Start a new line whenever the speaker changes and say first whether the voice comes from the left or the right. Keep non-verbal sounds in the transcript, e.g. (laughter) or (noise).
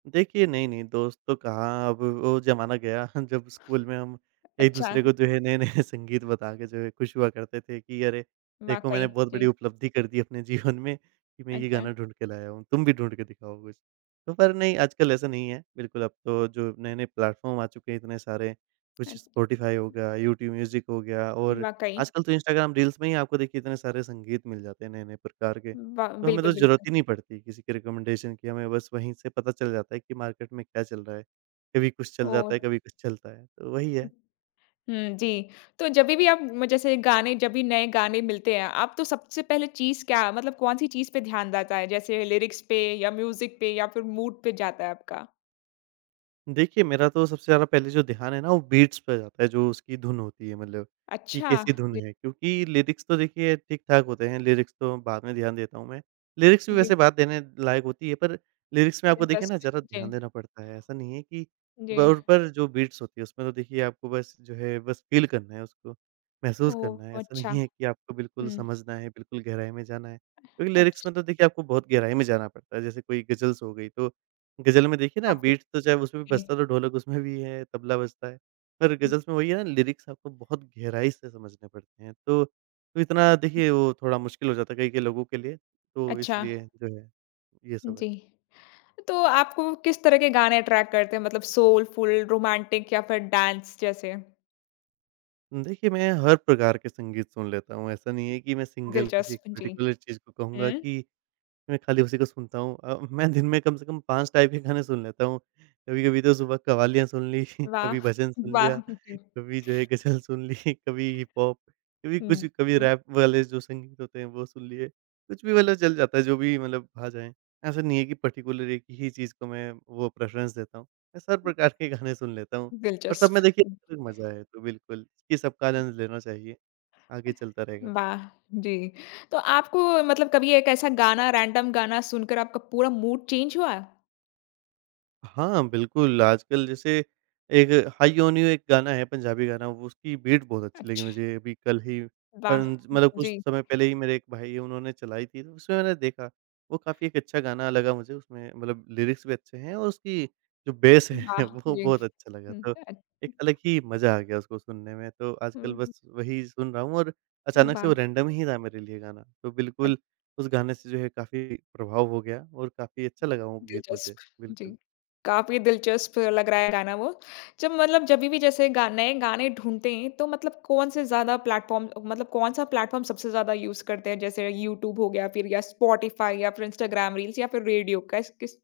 right: देखिए, नहीं-नहीं दोस्त तो कहाँ अब वो ज़माना गया जब स्कूल में हम
left: अच्छा।
right: एक-दूसरे को जो है नए-नए संगीत बता के जो है खुश हुआ करते थे कि अरे देखो
left: वाक़ई,
right: मैंने बहुत बड़ी
left: जी।
right: उपलब्धि कर दी अपने जीवन में कि मैं ये
left: अच्छा।
right: गाना ढूँढ के लाया हूँ, तुम भी ढूँढ के दिखाओ कुछ? तो पर नहीं आजकल ऐसा नहीं है। बिल्कुल अब तो जो नए-नए प्लेटफॉर्म आ चुके हैं इतने सारे कुछ स
left: अच्छ
right: स्पॉटिफाई हो गया, यूट्यूब मूज़िक हो गया, और
left: वाक़ई।
right: आजकल तो इंस्टाग्राम रील्स में ही आपको देखिए इतने सारे संगीत मिल जाते हैं नए-नए प्रकार के।
left: ब
right: तो हमें
left: बिल्कुल,
right: तो ज़रूरत
left: बिल्कुल।
right: ही नहीं पड़ती किसी के रेकमेंडेशन की। हमें बस वहीं से पता चल जाता है कि मार्केट में क्या चल रहा है। कभी कुछ चल जाता है,
left: ओह!
right: कभी कुछ चलता है, तो वही
left: उ
right: है।
left: हुँ, जी। तो जभी भी आप म जैसे गाने जब भी नए गाने मिलते हैं, आप तो सबसे पहले चीज़ क्या मतलब कौन-सी चीज़ पे ध्यान जाता है, जैसे लीरिक्स पे या मूज़िक पे या फिर मूड पे जाता है आपका?
right: देखिए मेरा तो सबसे ज़्यादा पहले जो ध्यान है ना वो बीट्स पे जाता है, जो उसकी धुन होती है मतलब कि
left: अच्छा,
right: कैसी धुन
left: जी।
right: है। क्योंकि लीरिक्स तो देखिए ठीक-ठाक होते हैं, लीरिक्स तो बाद में ध्यान देता हूँ मैं। लीरिक्स भी
left: जी।
right: वैसे बात देने लायक होती है पर लीरिक्स में आपको देखिए ना
left: दिलचस्प
right: ज़्यादा
left: जी।
right: ध्यान देना पड़ता है। ऐसा नहीं है कि ब
left: जी।
right: उन पर जो बीट्स होती है उसमें तो देखिए आपको बस जो है बस फ़ील करना है उसको, महसूस करना है।
left: ओह
right: ऐसा
left: अच्छा।
right: नहीं है कि आपको बिल्कुल
left: हुँ।
right: समझना है, बिल्कुल गहराई में जाना है। क्योंकि लीरिक्स
left: अच्छ
right: में तो देखिए आपको बहुत गहराई में जाना पड़ता है। जैसे कोई गज़ल्स हो गई तो गज़ल में देखिए ना
left: काफ़ी,
right: बीट्स तो चाहे उसमें भी
left: जी।
right: बजता तो ढोलक उसमें भी है, तबला बजता है। पर
left: हुँ।
right: गज़ल्स में वही है ना लीरिक्स आपको बहुत गहराई से समझने पड़ते हैं। तो इतना देखिए वो थोड़ा मुश्किल हो जाता है कई-कई लोगों के लिए। तो
left: अच्छा।
right: इसलिए जो है, ये सब है।
left: जी। तो आपको किस तरह के गाने अट्रैक्ट करते हैं? मतलब सोलफुल, रोमांटिक या फिर डांस जैसे?
right: उम, देखिए, मैं हर प्रकार के संगीत सुन लेता हूँ। ऐसा नहीं है कि मैं सिंगल किसी
left: दिलचस्प, जी।
right: पर्टिकुलर चीज़ को कहूँगा
left: हुँ।
right: कि मैं खाली उसी को सुनता हूँ। अ, मैं दिन में कम से कम 5 टाइप के गाने सुन लेता हूँ। कभी-कभी तो सुबह कव्वालियाँ सुन ली,
left: वाह!
right: कभी भजन सुन
left: वाह!
right: लिया,
left: हुँ, जी।
right: कभी जो है गज़ल सुन ली, कभी हिप-हॉप, कभी कुछ
left: हुँ,
right: कभी
left: हुँ।
right: रैप वाले जो संगीत होते हैं वो सुन लिए। कुछ भी मतलब चल जाता है, जो भी मतलब आ जाएँ। ऐसा नहीं है कि पर्टिकुलर एक ही चीज़ को मैं वो प्रेफ्ररेंस देता हूँ। मैं सब प्रकार के गाने सुन लेता हूँ। और सब
left: दिलचस्प।
right: में देखिए (unintelligible) मज़ा है तो बिल्कुल कि सबका आनंद लेना चाहिए, आगे चलता रहेगा।
left: वाह! जी। तो आपको मतलब कभी एक ऐसा गाना रैंडम गाना सुनकर आपका पूरा मूड चेंज हुआ?
right: हाँ, बिल्कुल। आजकल जैसे एक हाई ऑन यू एक गाना है, पंजाबी गाना। उसकी बीट बहुत अच्छी लगी
left: अच्छा।
right: मुझे। अभी कल ही
left: वाह!
right: परन मतलब कुछ
left: जी।
right: समय पहले ही मेरे एक भाई है उन्होंने चलाई थी ना उसमें मैंने देखा वो काफ़ी एक अच्छा गाना लगा मुझे। उसमें मतलब लीरिक्स भी अच्छे हैं और उसकी जो बेस है
left: वाह!
right: वो
left: जी।
right: बहुत अच्छा लगा।
left: हुँ,
right: तो
left: अ
right: एक अलग ही मज़ा आ गया उसको सुनने में। तो आजकल
left: हुँ, हुँ।
right: बस वही सुन रहा हूँ और अचानक से
left: वाह!
right: वो रैंडम ही था मेरे लिए गाना। तो
left: अ
right: बिल्कुल उस गाने से जो है काफ़ी प्रभाव हो गया और काफ़ी अच्छा लगा वो गीत
left: दिलचस्प,
right: मुझे,
left: जी।
right: बिल्कुल।
left: काफ़ी दिलचस्प लग रहा है गाना वो। जब मतलब जभी भी जैसे गा नए गाने ढूँढते हैं, तो मतलब कौन-से ज़्यादा प्लेटफॉर्म मतलब कौन-सा प्लेटफॉर्म सबसे ज़्यादा यूज़ करते हैं, जैसे यूट्यूब हो गया, फिर या स्पॉटिफाई, या फिर इंस्टाग्राम रील्स, या फिर रेडियो? क कैस, किस